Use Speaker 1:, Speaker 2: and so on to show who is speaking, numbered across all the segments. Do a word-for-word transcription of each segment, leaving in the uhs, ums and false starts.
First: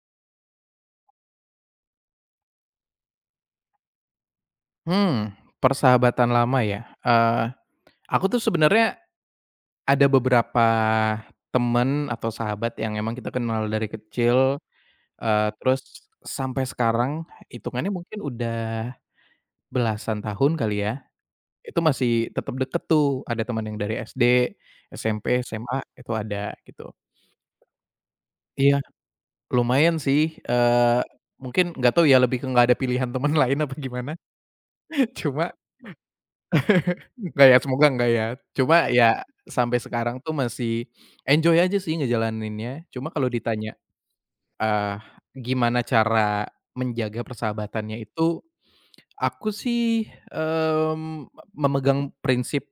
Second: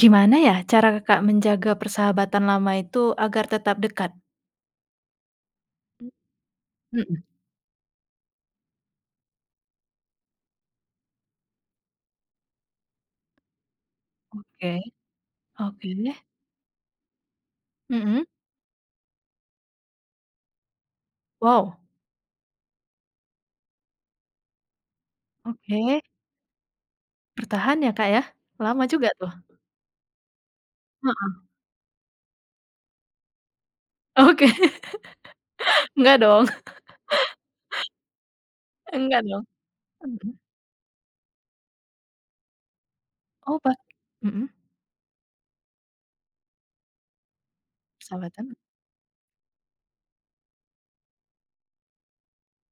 Speaker 1: Gimana ya cara Kakak menjaga persahabatan lama itu agar tetap dekat?
Speaker 2: Hmm, Persahabatan lama ya?
Speaker 1: Mhm.
Speaker 2: Eee, aku tuh sebenarnya ada beberapa temen atau sahabat yang emang kita kenal dari kecil,
Speaker 1: Oke,
Speaker 2: eee,
Speaker 1: oke.
Speaker 2: terus sampai sekarang hitungannya mungkin
Speaker 1: Mhm.
Speaker 2: udah belasan tahun kali ya,
Speaker 1: Wow.
Speaker 2: itu masih tetap deket tuh, ada teman yang dari S D, S M P, S M A,
Speaker 1: Oke.
Speaker 2: itu ada gitu.
Speaker 1: Bertahan ya, Kak, ya?
Speaker 2: Iya,
Speaker 1: Lama juga tuh.
Speaker 2: lumayan sih, eee,
Speaker 1: Heeh.
Speaker 2: mungkin nggak tahu ya lebih ke nggak ada pilihan teman lain apa gimana.
Speaker 1: Oke.
Speaker 2: Cuma
Speaker 1: Enggak dong.
Speaker 2: enggak ya, semoga enggak ya. Cuma ya
Speaker 1: Enggak dong.
Speaker 2: sampai sekarang
Speaker 1: Mhm.
Speaker 2: tuh masih enjoy aja sih ngejalaninnya. Cuma kalau
Speaker 1: Oh,
Speaker 2: ditanya,
Speaker 1: Pak. Mhm.
Speaker 2: eee, gimana cara menjaga persahabatannya itu,
Speaker 1: Persahabatan.
Speaker 2: aku sih, mmm, memegang prinsip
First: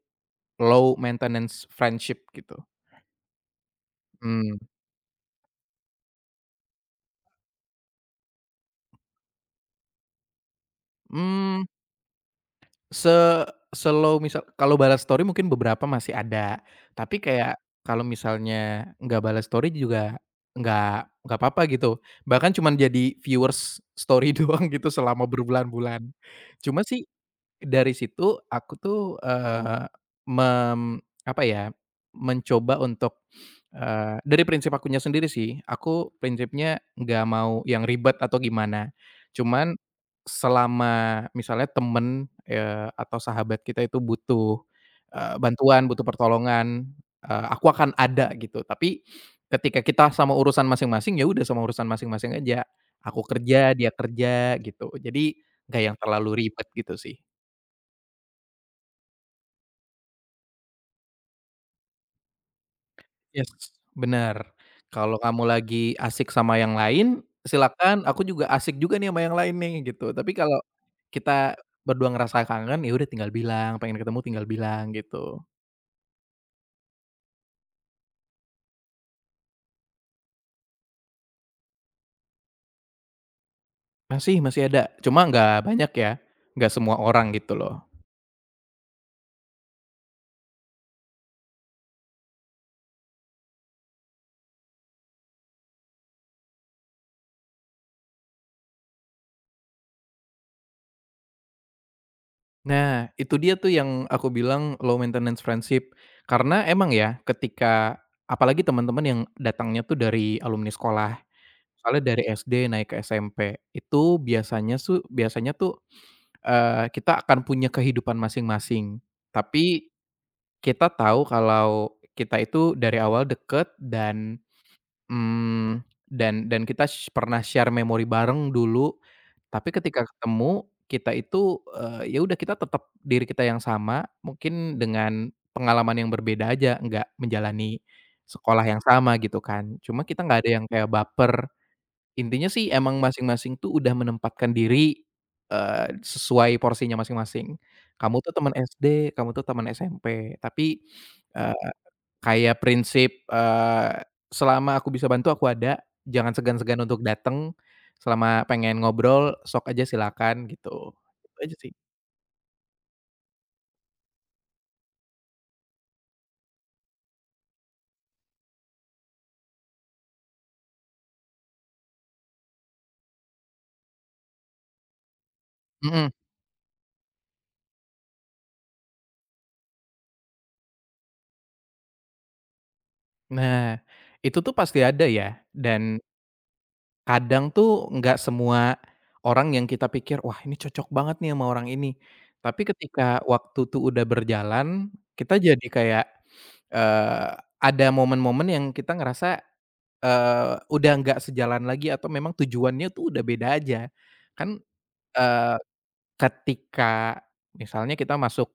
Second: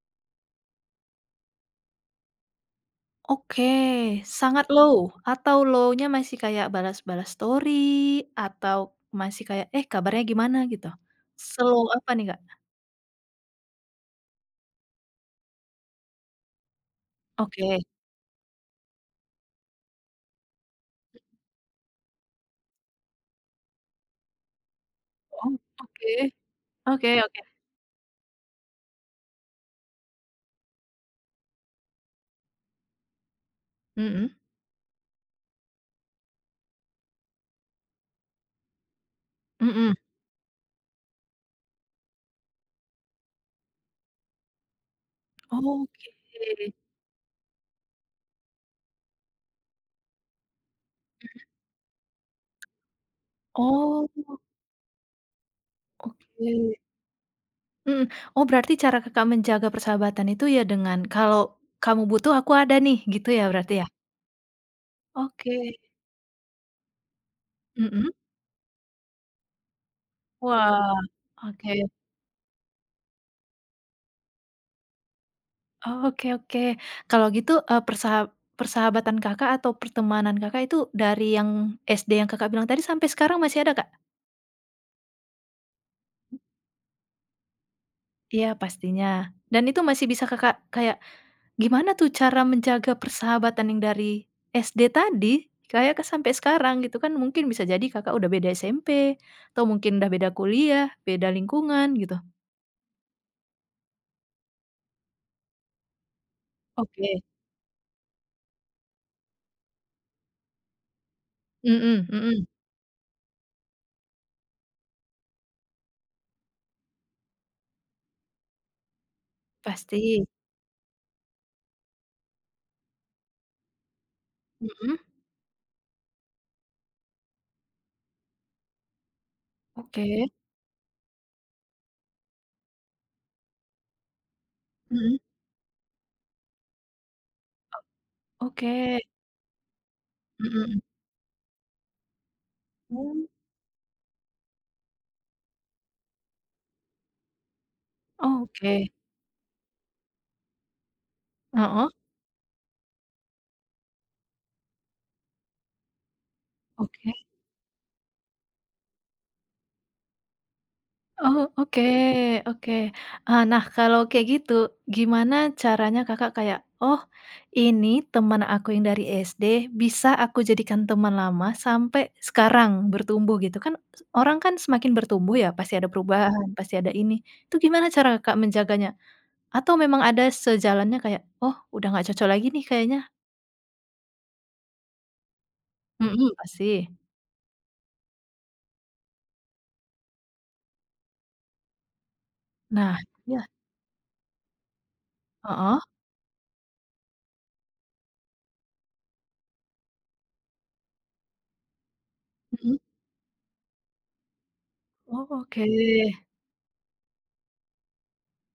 Speaker 2: low maintenance friendship gitu.
Speaker 1: Oke.
Speaker 2: Mmm,
Speaker 1: Sangat low, atau low-nya masih kayak balas-balas story, atau masih kayak, "Eh, kabarnya gimana?" gitu?
Speaker 2: mmm.
Speaker 1: Slow apa nih, Kak?
Speaker 2: Se Slow misal kalau balas story mungkin beberapa masih ada, tapi kayak
Speaker 1: Oke.
Speaker 2: kalau misalnya nggak balas story juga nggak nggak apa-apa gitu, bahkan cuman jadi viewers story doang gitu selama
Speaker 1: Oh,
Speaker 2: berbulan-bulan.
Speaker 1: oke,
Speaker 2: Cuma sih
Speaker 1: oke, oke.
Speaker 2: dari situ aku tuh, eee, mem apa ya, mencoba untuk, eee,
Speaker 1: Mhm,
Speaker 2: dari prinsip akunya sendiri sih, aku prinsipnya nggak mau yang ribet atau gimana. Cuman
Speaker 1: mhm.
Speaker 2: selama misalnya temen, eee, atau sahabat kita itu butuh, eee, bantuan, butuh
Speaker 1: Oke.
Speaker 2: pertolongan, eee, aku akan ada gitu. Tapi ketika kita sama urusan masing-masing, ya udah sama urusan masing-masing aja. Aku kerja, dia
Speaker 1: Oh,
Speaker 2: kerja gitu. Jadi nggak yang terlalu ribet
Speaker 1: oke.
Speaker 2: gitu sih.
Speaker 1: Mhm. Oh, berarti cara Kakak menjaga persahabatan itu ya dengan kalau kamu butuh aku ada nih, gitu ya
Speaker 2: Yes,
Speaker 1: berarti ya?
Speaker 2: benar. Kalau kamu
Speaker 1: Oke.
Speaker 2: lagi asik sama yang lain, silakan,
Speaker 1: Mhm.
Speaker 2: aku juga asik juga nih sama yang lain nih, gitu. Tapi kalau
Speaker 1: Wah,
Speaker 2: kita
Speaker 1: oke.
Speaker 2: berdua ngerasa kangen, ya udah tinggal bilang, pengen ketemu tinggal bilang, gitu.
Speaker 1: Oh, oke, oke. Kalau gitu, eee, persaha persahabatan Kakak atau pertemanan Kakak itu dari yang S D yang Kakak bilang tadi sampai sekarang masih ada, Kak?
Speaker 2: Masih masih ada, cuma nggak banyak ya, nggak semua orang gitu loh.
Speaker 1: Iya pastinya. Dan itu masih bisa Kakak kayak, gimana tuh cara menjaga persahabatan yang dari S D tadi, kayak ke sampai sekarang gitu kan mungkin bisa jadi Kakak udah beda S M P, atau mungkin udah beda kuliah, beda lingkungan gitu.
Speaker 2: Nah, itu dia tuh yang aku bilang low maintenance friendship, karena emang ya
Speaker 1: Oke.
Speaker 2: ketika apalagi teman-teman yang datangnya tuh dari alumni sekolah, misalnya
Speaker 1: Mhm,
Speaker 2: dari
Speaker 1: mhm.
Speaker 2: S D naik ke S M P, itu biasanya su biasanya tuh Eee, kita akan punya kehidupan masing-masing, tapi
Speaker 1: Pasti.
Speaker 2: kita tahu kalau kita itu dari awal deket dan,
Speaker 1: Mhm.
Speaker 2: mmm, dan dan kita sh pernah share memori bareng dulu, tapi ketika
Speaker 1: Oke.
Speaker 2: ketemu kita itu, eee, ya udah kita tetap diri kita yang sama, mungkin
Speaker 1: Mhm.
Speaker 2: dengan pengalaman yang berbeda aja, nggak menjalani sekolah yang
Speaker 1: Oke.
Speaker 2: sama gitu kan. Cuma kita nggak ada yang
Speaker 1: Mhm.
Speaker 2: kayak baper. Intinya sih emang
Speaker 1: Mmm.
Speaker 2: masing-masing tuh udah menempatkan diri, eee, sesuai porsinya masing-masing. Kamu tuh teman
Speaker 1: Oke.
Speaker 2: S D, kamu tuh teman S M P, tapi, eee,
Speaker 1: Heeh.
Speaker 2: kayak prinsip, eee, selama aku bisa bantu aku ada, jangan segan-segan untuk
Speaker 1: Oke.
Speaker 2: dateng, selama pengen ngobrol sok aja silakan gitu, itu
Speaker 1: Oh,
Speaker 2: aja sih.
Speaker 1: oke, oke. Eee, nah kalau kayak gitu, gimana caranya Kakak kayak, "Oh, ini teman aku yang dari S D bisa aku jadikan teman lama sampai sekarang bertumbuh," gitu kan, s orang kan semakin bertumbuh ya pasti ada
Speaker 2: Mhm,
Speaker 1: perubahan, pasti ada ini. Itu gimana cara Kakak menjaganya? Atau memang ada sejalannya kayak, "Oh, udah nggak cocok lagi nih kayaknya."
Speaker 2: nah, itu tuh pasti ada ya dan
Speaker 1: Mhm, pasti.
Speaker 2: kadang tuh nggak semua orang yang kita pikir, "Wah, ini cocok banget nih sama orang ini." Tapi
Speaker 1: Nah,
Speaker 2: ketika
Speaker 1: iya.
Speaker 2: waktu tuh udah berjalan, kita jadi
Speaker 1: Heeh.
Speaker 2: kayak, eee, ada momen-momen yang kita ngerasa, eee, udah nggak sejalan lagi atau memang
Speaker 1: Mhm.
Speaker 2: tujuannya tuh udah beda aja. Kan,
Speaker 1: Oh,
Speaker 2: eee,
Speaker 1: oke.
Speaker 2: ketika misalnya kita masuk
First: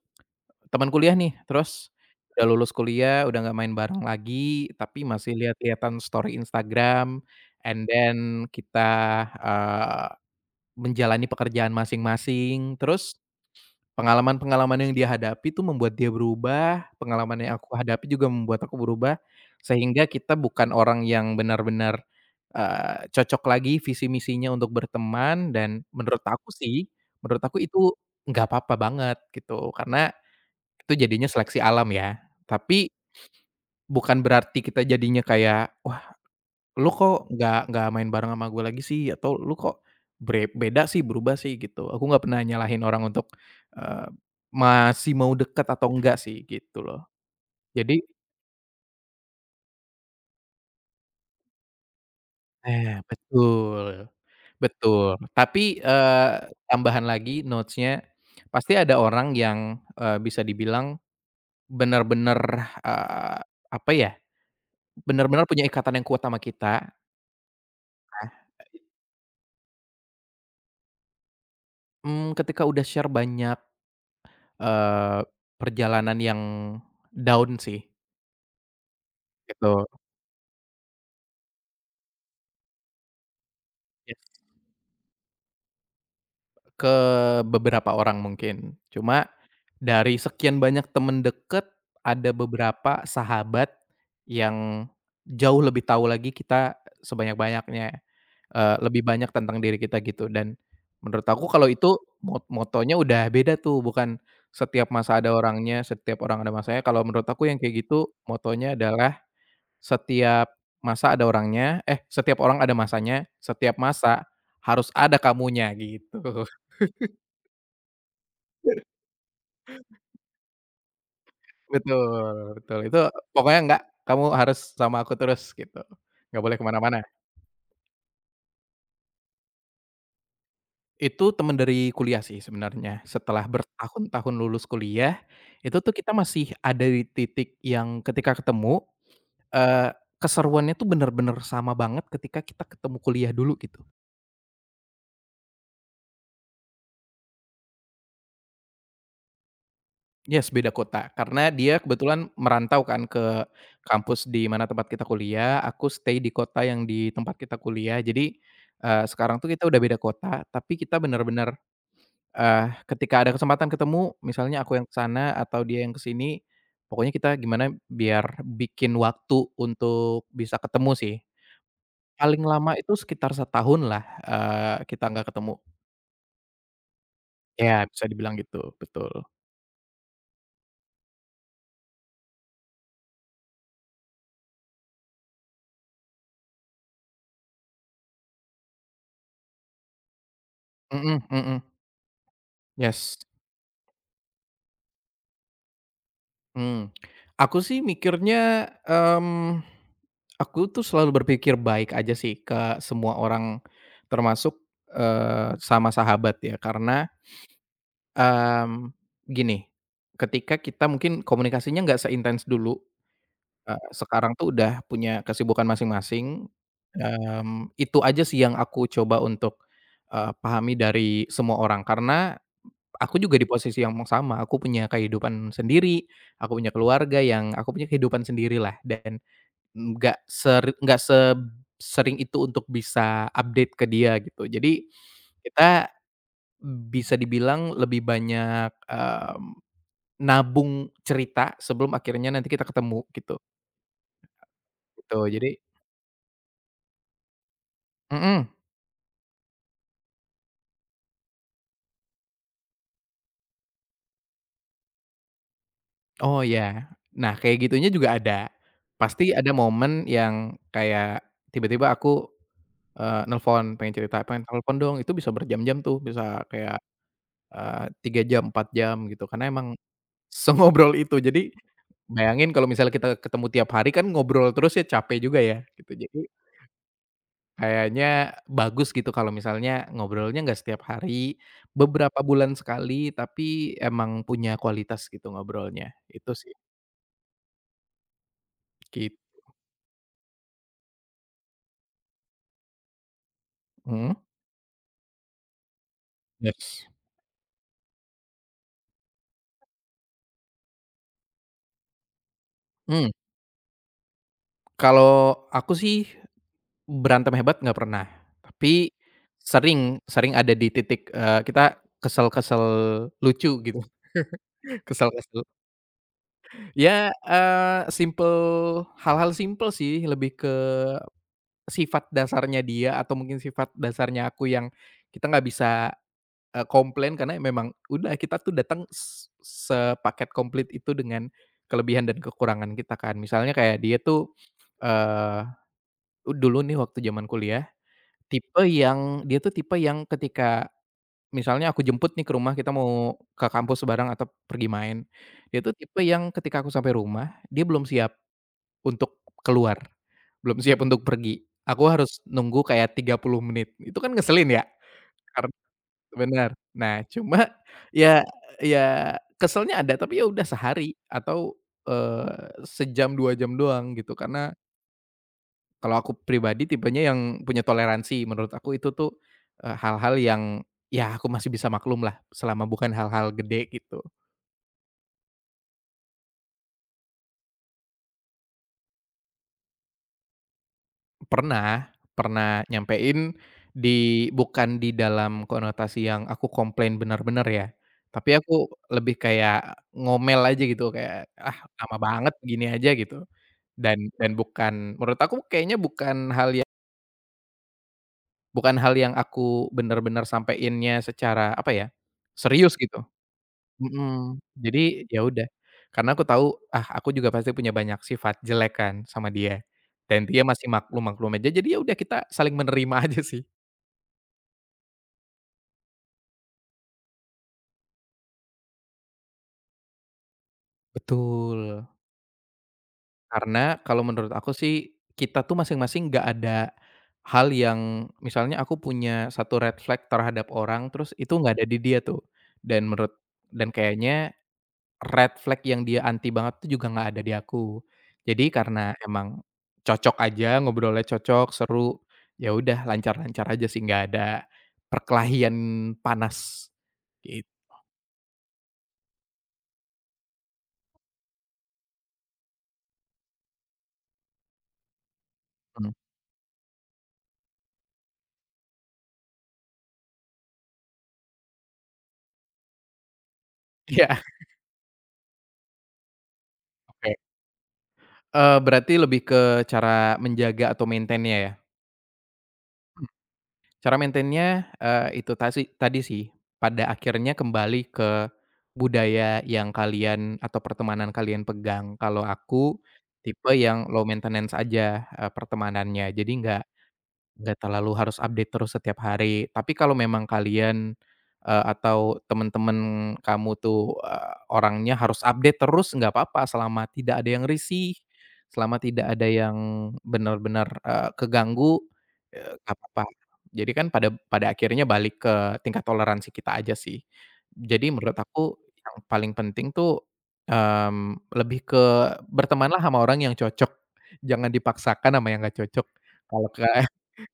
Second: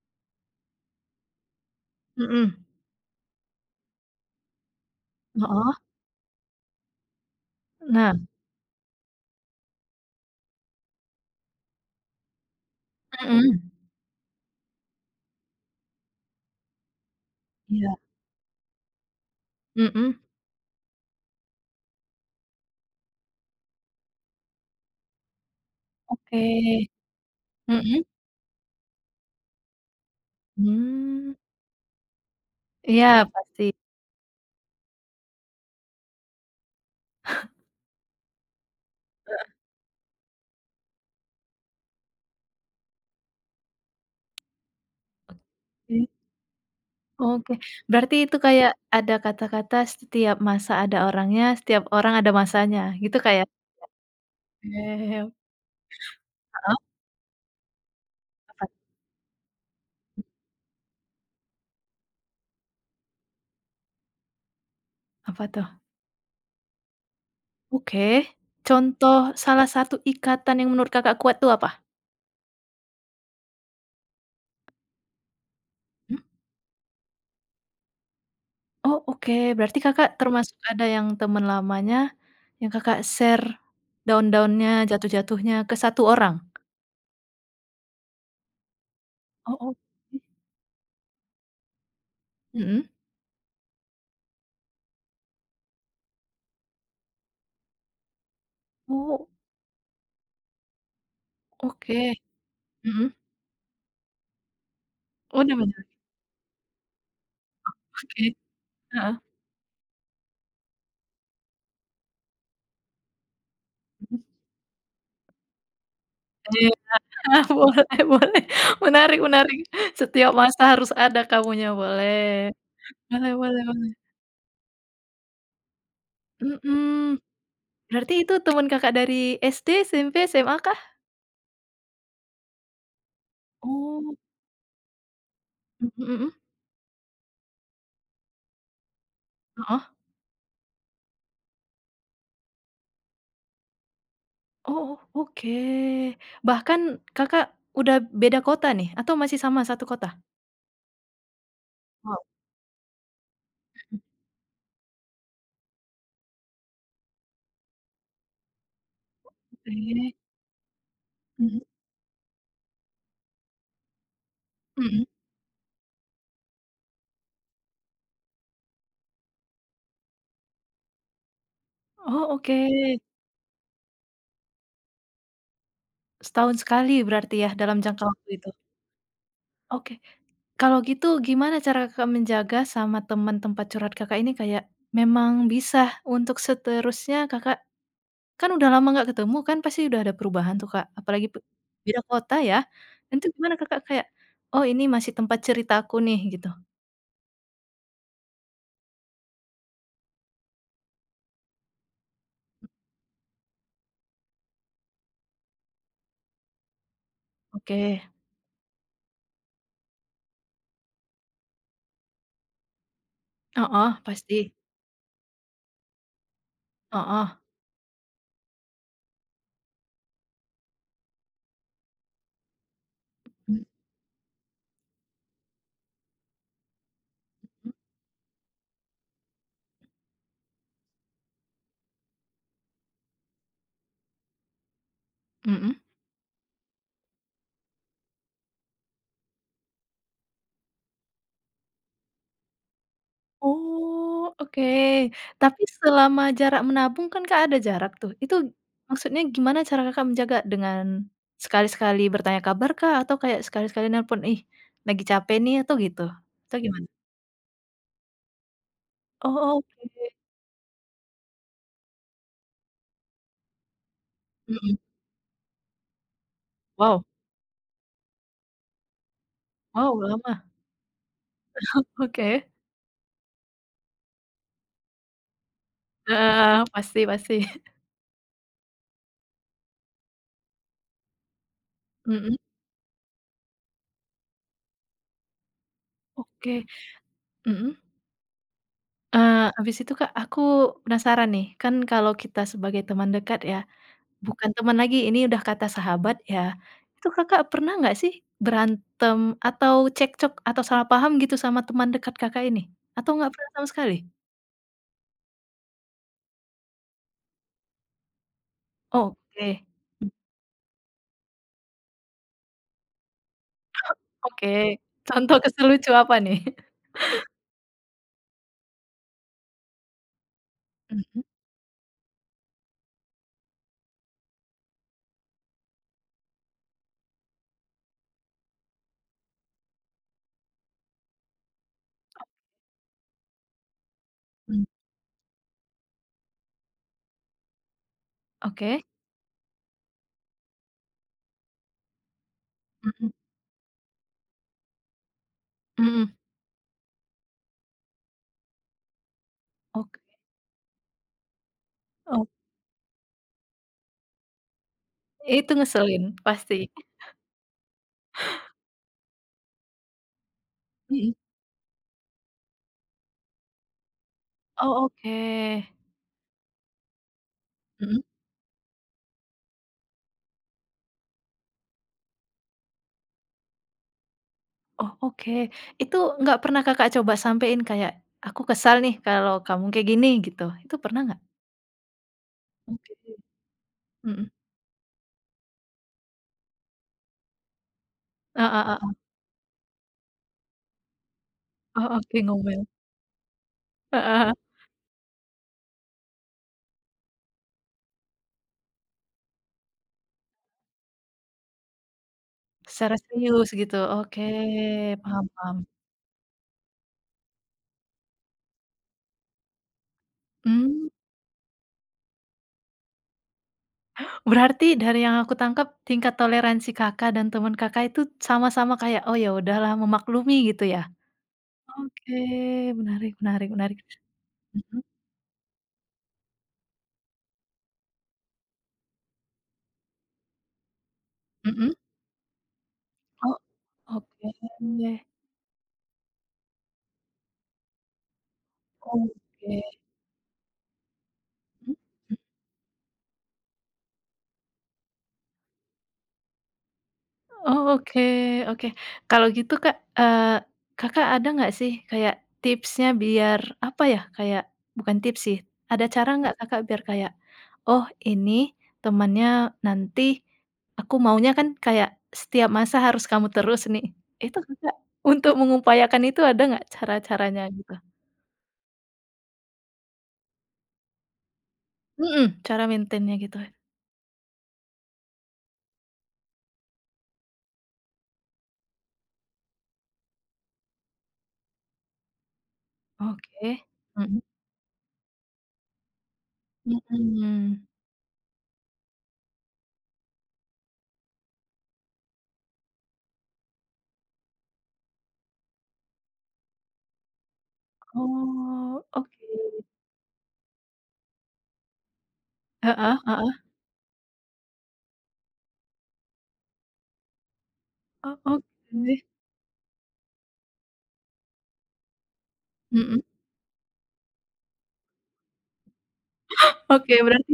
Speaker 2: teman kuliah nih, terus udah
Speaker 1: Mhm.
Speaker 2: lulus kuliah, udah nggak main bareng lagi, tapi masih
Speaker 1: Heeh.
Speaker 2: lihat-lihatan story Instagram, and
Speaker 1: Nah.
Speaker 2: then kita, eee, menjalani pekerjaan masing-masing, terus
Speaker 1: Mhm.
Speaker 2: pengalaman-pengalaman yang dia hadapi tuh membuat dia berubah, pengalaman yang aku
Speaker 1: Iya.
Speaker 2: hadapi juga membuat aku berubah, sehingga
Speaker 1: Mhm.
Speaker 2: kita bukan orang yang benar-benar, eee, cocok lagi visi misinya untuk berteman dan menurut
Speaker 1: Oke.
Speaker 2: aku sih, menurut aku itu
Speaker 1: Mhm.
Speaker 2: nggak apa-apa banget gitu, karena itu jadinya
Speaker 1: Mmm.
Speaker 2: seleksi alam ya. Tapi
Speaker 1: Iya, pasti.
Speaker 2: bukan berarti kita jadinya kayak, "Wah, lu kok nggak nggak main bareng sama gue lagi sih?" Atau,
Speaker 1: Heeh.
Speaker 2: "Lu kok bre beda sih, berubah sih?" Gitu. Aku nggak pernah nyalahin orang untuk, eee, masih mau deket atau
Speaker 1: Sih.
Speaker 2: enggak sih, gitu loh.
Speaker 1: Oke.
Speaker 2: Jadi
Speaker 1: Berarti itu kayak ada kata-kata setiap masa ada orangnya, setiap orang ada masanya
Speaker 2: eh,
Speaker 1: gitu Kak ya?
Speaker 2: betul,
Speaker 1: Oke.
Speaker 2: betul.
Speaker 1: Heeh.
Speaker 2: Tapi, eee,
Speaker 1: apa
Speaker 2: tambahan lagi notes-nya, pasti ada orang yang, eee, bisa dibilang bener-bener, eee, apa ya,
Speaker 1: Apa
Speaker 2: bener-bener punya
Speaker 1: tuh?
Speaker 2: ikatan yang kuat sama kita.
Speaker 1: Oke, contoh salah satu ikatan yang menurut Kakak kuat tuh apa?
Speaker 2: Mmm, ketika udah share banyak, eee,
Speaker 1: Mmm.
Speaker 2: perjalanan yang down sih,
Speaker 1: Oh, oke,
Speaker 2: gitu.
Speaker 1: berarti Kakak termasuk ada yang teman lamanya, yang Kakak share
Speaker 2: Yes.
Speaker 1: down-down-nya, jatuh-jatuhnya ke satu orang?
Speaker 2: Ke beberapa orang mungkin. Cuma
Speaker 1: Oh, oke.
Speaker 2: dari sekian banyak temen deket, ada
Speaker 1: Mhm.
Speaker 2: beberapa sahabat yang jauh lebih tahu lagi kita sebanyak-banyaknya, eee, lebih
Speaker 1: Oh,
Speaker 2: banyak tentang diri kita gitu dan menurut aku kalau itu
Speaker 1: oke.
Speaker 2: mo motonya
Speaker 1: Mhm.
Speaker 2: udah beda tuh, bukan setiap masa ada
Speaker 1: Udah bener.
Speaker 2: orangnya, setiap orang ada masanya, kalau menurut aku yang kayak gitu
Speaker 1: Oke.
Speaker 2: motonya
Speaker 1: Heeh.
Speaker 2: adalah setiap masa ada orangnya, eh, setiap orang ada masanya, setiap
Speaker 1: Mhm.
Speaker 2: masa harus ada kamunya gitu.
Speaker 1: Iya. Ah, boleh, boleh. Menarik, menarik. Setiap masa harus ada kamunya,
Speaker 2: Betul
Speaker 1: boleh.
Speaker 2: betul, itu
Speaker 1: Boleh,
Speaker 2: pokoknya
Speaker 1: boleh,
Speaker 2: enggak,
Speaker 1: boleh.
Speaker 2: kamu harus sama aku terus gitu, nggak boleh kemana-mana.
Speaker 1: Mhm. Berarti itu teman Kakak dari S D, S M P, S M A kah?
Speaker 2: Itu teman dari kuliah sih sebenarnya, setelah
Speaker 1: Oh.
Speaker 2: bertahun-tahun lulus kuliah, itu tuh
Speaker 1: Mhm,
Speaker 2: kita
Speaker 1: mhm.
Speaker 2: masih ada di titik yang ketika ketemu,
Speaker 1: Heeh.
Speaker 2: eee, keseruannya tuh bener-bener sama banget ketika kita ketemu kuliah dulu gitu.
Speaker 1: Oh, oh. Oke. Bahkan Kakak udah beda kota nih atau masih sama satu kota?
Speaker 2: Yes, beda kota. Karena dia
Speaker 1: Wow.
Speaker 2: kebetulan merantau kan ke
Speaker 1: Mhm.
Speaker 2: kampus di mana tempat kita kuliah, aku stay di kota yang di tempat kita kuliah. Jadi, eee, sekarang tuh kita udah beda
Speaker 1: Oke.
Speaker 2: kota, tapi kita benar-benar
Speaker 1: Mhm,
Speaker 2: eee, ketika ada kesempatan ketemu, misalnya aku yang ke
Speaker 1: mhm.
Speaker 2: sana atau dia yang ke sini, pokoknya kita gimana biar bikin waktu untuk bisa ketemu sih.
Speaker 1: Oh,
Speaker 2: Paling
Speaker 1: oke.
Speaker 2: lama itu sekitar setahun lah, eee, kita nggak ketemu.
Speaker 1: Setahun sekali berarti ya
Speaker 2: Ya,
Speaker 1: dalam jangka
Speaker 2: bisa
Speaker 1: waktu
Speaker 2: dibilang
Speaker 1: itu?
Speaker 2: gitu, betul.
Speaker 1: Oke. Kalau gitu gimana cara Kakak menjaga sama teman tempat curhat Kakak ini kayak memang bisa untuk seterusnya Kakak kan udah lama nggak ketemu kan pasti udah ada perubahan tuh, Kak,
Speaker 2: Mhm
Speaker 1: apalagi pe
Speaker 2: mhm,
Speaker 1: beda kota ya. Dan
Speaker 2: yes.
Speaker 1: itu gimana Kakak kayak, "Oh ini masih tempat ceritaku nih," gitu?
Speaker 2: Hmm, aku sih mikirnya, mmm, aku tuh selalu berpikir baik aja sih ke semua orang termasuk, eee, sama sahabat ya karena,
Speaker 1: Oke.
Speaker 2: mmm, gini, ketika kita mungkin komunikasinya nggak seintens dulu, eee,
Speaker 1: Heeh,
Speaker 2: sekarang
Speaker 1: pasti.
Speaker 2: tuh udah punya kesibukan masing-masing,
Speaker 1: Heeh.
Speaker 2: mmm, itu aja sih yang aku coba untuk, eee, pahami dari semua orang karena aku juga di
Speaker 1: Mhm,
Speaker 2: posisi yang sama, aku punya kehidupan sendiri, aku punya keluarga yang aku punya kehidupan sendirilah dan nggak seri nggak sesering itu untuk bisa update ke dia gitu. Jadi
Speaker 1: mhm.
Speaker 2: kita bisa dibilang lebih banyak, mmm, nabung cerita sebelum akhirnya nanti kita ketemu gitu,
Speaker 1: Oh, oke.
Speaker 2: gitu. Jadi.
Speaker 1: Tapi selama jarak menabung kan Kak ada jarak tuh, itu
Speaker 2: Mhm,
Speaker 1: maksudnya gimana cara Kakak menjaga? Dengan sekali-sekali bertanya kabar kah? Atau kayak sekali-sekali nelpon, "Ih, lagi capek nih," atau gitu?
Speaker 2: oh
Speaker 1: Atau gimana?
Speaker 2: ya. Nah kayak gitunya juga ada.
Speaker 1: Oh,
Speaker 2: Pasti ada
Speaker 1: oh,
Speaker 2: momen
Speaker 1: oke.
Speaker 2: yang kayak tiba-tiba aku Eee, nelfon, pengen cerita, "Pengen telepon
Speaker 1: Mhm.
Speaker 2: dong," itu bisa berjam-jam tuh, bisa kayak,
Speaker 1: Wow,
Speaker 2: eee, tiga jam, empat jam gitu, karena emang
Speaker 1: wow, lama.
Speaker 2: sengobrol itu. Jadi,
Speaker 1: Oke.
Speaker 2: bayangin kalau misalnya kita ketemu tiap hari kan ngobrol terus ya capek juga ya, gitu. Jadi,
Speaker 1: Heeh, pasti, pasti.
Speaker 2: kayaknya bagus gitu kalau misalnya ngobrolnya nggak setiap hari, beberapa
Speaker 1: Mhm.
Speaker 2: bulan sekali, tapi emang punya kualitas gitu ngobrolnya, itu sih.
Speaker 1: Oke. Mhm.
Speaker 2: Git
Speaker 1: Eee, habis itu Kak, aku penasaran nih, kan kalau kita sebagai teman dekat ya,
Speaker 2: mhm?
Speaker 1: bukan teman lagi, ini udah kata sahabat ya.
Speaker 2: Yes.
Speaker 1: Itu Kakak pernah nggak sih berantem atau cekcok atau salah paham gitu sama teman dekat Kakak ini? Atau
Speaker 2: Mmm,
Speaker 1: nggak pernah sama sekali?
Speaker 2: Kalau aku sih berantem hebat nggak pernah, tapi
Speaker 1: Oke.
Speaker 2: sering sering ada di titik, eee, kita kesel-kesel lucu gitu,
Speaker 1: Oke. Contoh
Speaker 2: kesel-kesel.
Speaker 1: kesel lucu apa nih?
Speaker 2: Ya, eee, simpel hal-hal simpel sih, lebih ke
Speaker 1: Mhm,
Speaker 2: sifat dasarnya dia atau mungkin sifat dasarnya aku yang kita nggak bisa, eee, komplain karena memang udah kita tuh datang s sepaket komplit itu dengan kelebihan dan kekurangan kita kan. Misalnya kayak dia tuh,
Speaker 1: mhm.
Speaker 2: eee, dulu nih waktu zaman kuliah, tipe
Speaker 1: Oke.
Speaker 2: yang dia tuh tipe yang ketika misalnya aku jemput nih ke rumah, kita
Speaker 1: Mhm,
Speaker 2: mau ke kampus bareng atau pergi main. Dia tuh tipe
Speaker 1: mhm.
Speaker 2: yang ketika aku sampai rumah, dia belum siap untuk keluar,
Speaker 1: Oke,
Speaker 2: belum siap untuk pergi. Aku harus
Speaker 1: ok,
Speaker 2: nunggu kayak tiga puluh menit, itu kan ngeselin ya. Kar
Speaker 1: itu ngeselin
Speaker 2: Bener.
Speaker 1: pasti.
Speaker 2: Nah, cuma ya ya keselnya ada, tapi ya udah sehari
Speaker 1: Mhm.
Speaker 2: atau, eee, sejam, dua jam doang gitu, karena
Speaker 1: Oh, oke.
Speaker 2: kalau aku pribadi tipenya yang punya
Speaker 1: Mhm.
Speaker 2: toleransi, menurut aku itu tuh, eee, hal-hal yang, ya aku masih bisa maklum lah, selama bukan hal-hal gede gitu.
Speaker 1: Oh, oke. Itu nggak pernah Kakak coba sampein kayak, "Aku kesal nih kalau kamu kayak gini," gitu? Itu pernah nggak?
Speaker 2: Pernah pernah
Speaker 1: Oke.
Speaker 2: nyampein di
Speaker 1: Mhm.
Speaker 2: bukan di dalam konotasi yang aku komplain bener-bener ya, tapi
Speaker 1: Heeh,
Speaker 2: aku
Speaker 1: heeh.
Speaker 2: lebih kayak ngomel aja gitu, kayak, "Ah
Speaker 1: Oh,
Speaker 2: lama
Speaker 1: oke,
Speaker 2: banget
Speaker 1: ngomel.
Speaker 2: begini aja," gitu. Dan
Speaker 1: Heeh,
Speaker 2: dan
Speaker 1: heeh.
Speaker 2: bukan menurut aku kayaknya bukan hal yang bukan hal yang aku bener-bener sampeinnya secara, apa ya, serius
Speaker 1: Secara
Speaker 2: gitu.
Speaker 1: serius gitu, oke,
Speaker 2: Mhm, jadi ya
Speaker 1: paham,
Speaker 2: udah,
Speaker 1: paham.
Speaker 2: karena aku tahu, ah, aku juga pasti punya banyak sifat jelek kan sama dia, dan dia masih
Speaker 1: Mmm,
Speaker 2: maklum-maklum aja, jadi ya udah kita saling menerima aja sih.
Speaker 1: berarti dari yang aku tangkap tingkat toleransi Kakak dan teman Kakak itu sama-sama kayak, "Oh, ya udahlah memaklumi," gitu ya?
Speaker 2: Betul,
Speaker 1: Oke, menarik, menarik, menarik.
Speaker 2: karena kalau menurut aku
Speaker 1: Mhm,
Speaker 2: sih, kita tuh masing-masing nggak ada hal yang misalnya aku punya satu red flag terhadap orang, terus itu nggak ada
Speaker 1: mhm.
Speaker 2: di dia tuh, dan menurut
Speaker 1: Oh,
Speaker 2: dan
Speaker 1: oke.
Speaker 2: kayaknya red flag yang dia anti banget tuh juga nggak ada di aku. Jadi karena emang
Speaker 1: Oke.
Speaker 2: cocok aja, ngobrolnya cocok, seru, ya udah lancar-lancar aja sih, nggak ada perkelahian panas, gitu.
Speaker 1: Oh, oke, oke. Kalau gitu Kak, eee, Kakak ada nggak sih kayak tipsnya biar, apa ya, kayak bukan tips sih, ada cara nggak Kakak biar kayak, "Oh ini temannya nanti aku maunya kan kayak setiap masa harus kamu terus nih."
Speaker 2: Iya,
Speaker 1: Itu Kakak untuk mengupayakan itu ada nggak
Speaker 2: oke.
Speaker 1: cara-caranya gitu?
Speaker 2: Eee, berarti lebih ke cara menjaga atau maintain-nya ya?
Speaker 1: Mhm, cara maintain-nya gitu.
Speaker 2: Cara maintain-nya, eee, itu tasi tadi sih, pada akhirnya kembali budaya yang kalian atau pertemanan kalian pegang. Kalau aku
Speaker 1: Oke.
Speaker 2: tipe yang low
Speaker 1: Mhm.
Speaker 2: maintenance aja, eee, pertemanannya. Jadi nggak Nggak
Speaker 1: Mhm.
Speaker 2: terlalu harus update terus setiap hari. Tapi kalau memang kalian, eee, atau teman-teman kamu tuh, eee, orangnya harus update terus nggak apa-apa selama tidak ada yang risih, selama
Speaker 1: Oh,
Speaker 2: tidak
Speaker 1: oke.
Speaker 2: ada yang benar-benar, eee, keganggu, eee, nggak
Speaker 1: Heeh,
Speaker 2: apa-apa.
Speaker 1: heeh.
Speaker 2: Jadi kan pada pada akhirnya balik ke tingkat toleransi kita aja sih. Jadi menurut
Speaker 1: Oh, oke.
Speaker 2: aku yang paling penting tuh, mmm, lebih ke bertemanlah
Speaker 1: Mhm.
Speaker 2: sama orang yang cocok, jangan dipaksakan sama yang nggak cocok. Kalau ke
Speaker 1: Oke, berarti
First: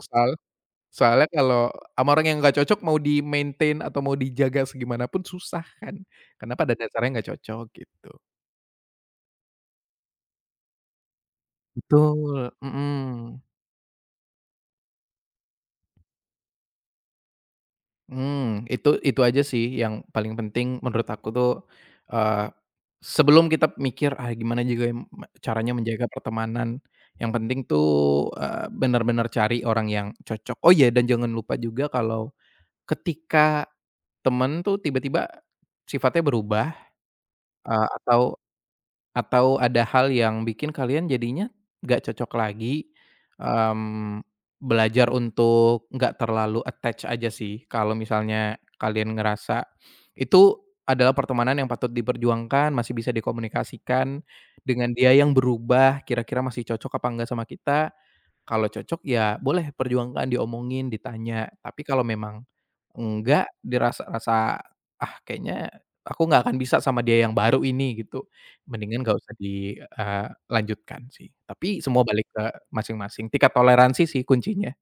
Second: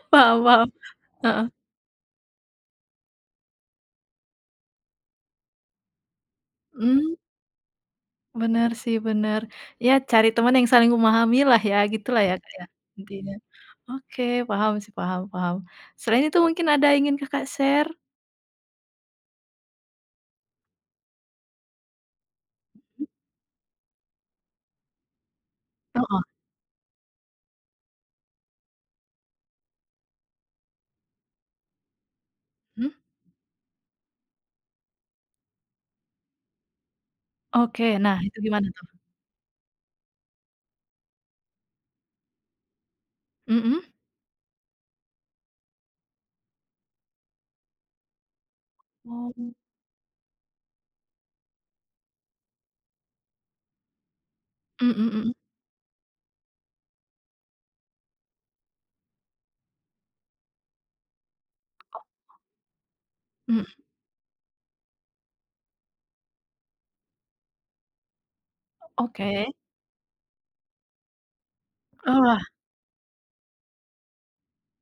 Speaker 2: Soal
Speaker 1: paham, paham.
Speaker 2: soalnya
Speaker 1: Heeh.
Speaker 2: kalau sama orang yang nggak cocok mau di-maintain atau mau dijaga segimana pun susah kan, karena pada
Speaker 1: Mmm,
Speaker 2: dasarnya nggak cocok gitu.
Speaker 1: bener sih, bener. Ya cari teman yang saling memahamilah ya, gitulah ya, Kak,
Speaker 2: Betul,
Speaker 1: ya, intinya.
Speaker 2: mhm,
Speaker 1: Oke, paham sih, paham, paham. Selain itu mungkin ada ingin Kakak share?
Speaker 2: mmm, itu itu aja sih yang paling penting menurut aku tuh, eee,
Speaker 1: Mhm.
Speaker 2: sebelum kita mikir, "Ah, gimana juga m caranya menjaga
Speaker 1: Heeh.
Speaker 2: pertemanan?" Yang penting tuh, eee, benar bener cari orang yang cocok. Oh iya, dan jangan lupa juga kalau
Speaker 1: Mhm.
Speaker 2: ketika temen tuh tiba-tiba sifatnya berubah,
Speaker 1: Oke,
Speaker 2: eee,
Speaker 1: nah
Speaker 2: atau
Speaker 1: itu gimana tuh?
Speaker 2: Atau ada hal yang bikin kalian jadinya nggak cocok lagi,
Speaker 1: Mhm?
Speaker 2: mmm, belajar untuk nggak terlalu attach aja sih, kalau misalnya kalian
Speaker 1: Oh. Mhm,
Speaker 2: ngerasa itu adalah pertemanan yang patut diperjuangkan, masih bisa dikomunikasikan dengan dia
Speaker 1: mhm,
Speaker 2: yang berubah, kira-kira masih cocok apa enggak sama kita. Kalau cocok ya boleh perjuangkan, diomongin, ditanya, tapi kalau memang enggak,
Speaker 1: mhm.
Speaker 2: dirasa-rasa, "Ah kayaknya aku nggak akan bisa sama dia yang baru ini," gitu. Mendingan nggak usah
Speaker 1: Oke.
Speaker 2: dilanjutkan sih. Tapi semua balik
Speaker 1: Wah.
Speaker 2: ke masing-masing, tingkat toleransi sih kuncinya.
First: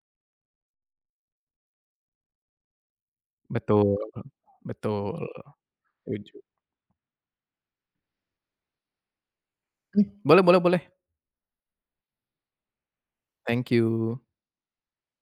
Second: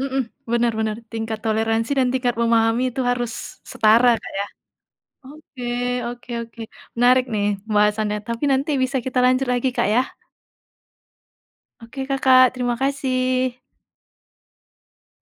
Speaker 1: Mhm. Bener, bener. Tingkat toleransi dan tingkat memahami itu harus
Speaker 2: Betul,
Speaker 1: setara, Kak, ya.
Speaker 2: betul,
Speaker 1: Oke, oke,
Speaker 2: setuju.
Speaker 1: oke. Menarik nih pembahasannya, tapi nanti bisa kita lanjut lagi, Kak, ya.
Speaker 2: Boleh boleh boleh.
Speaker 1: Oke Kakak, terima kasih.
Speaker 2: Thank you.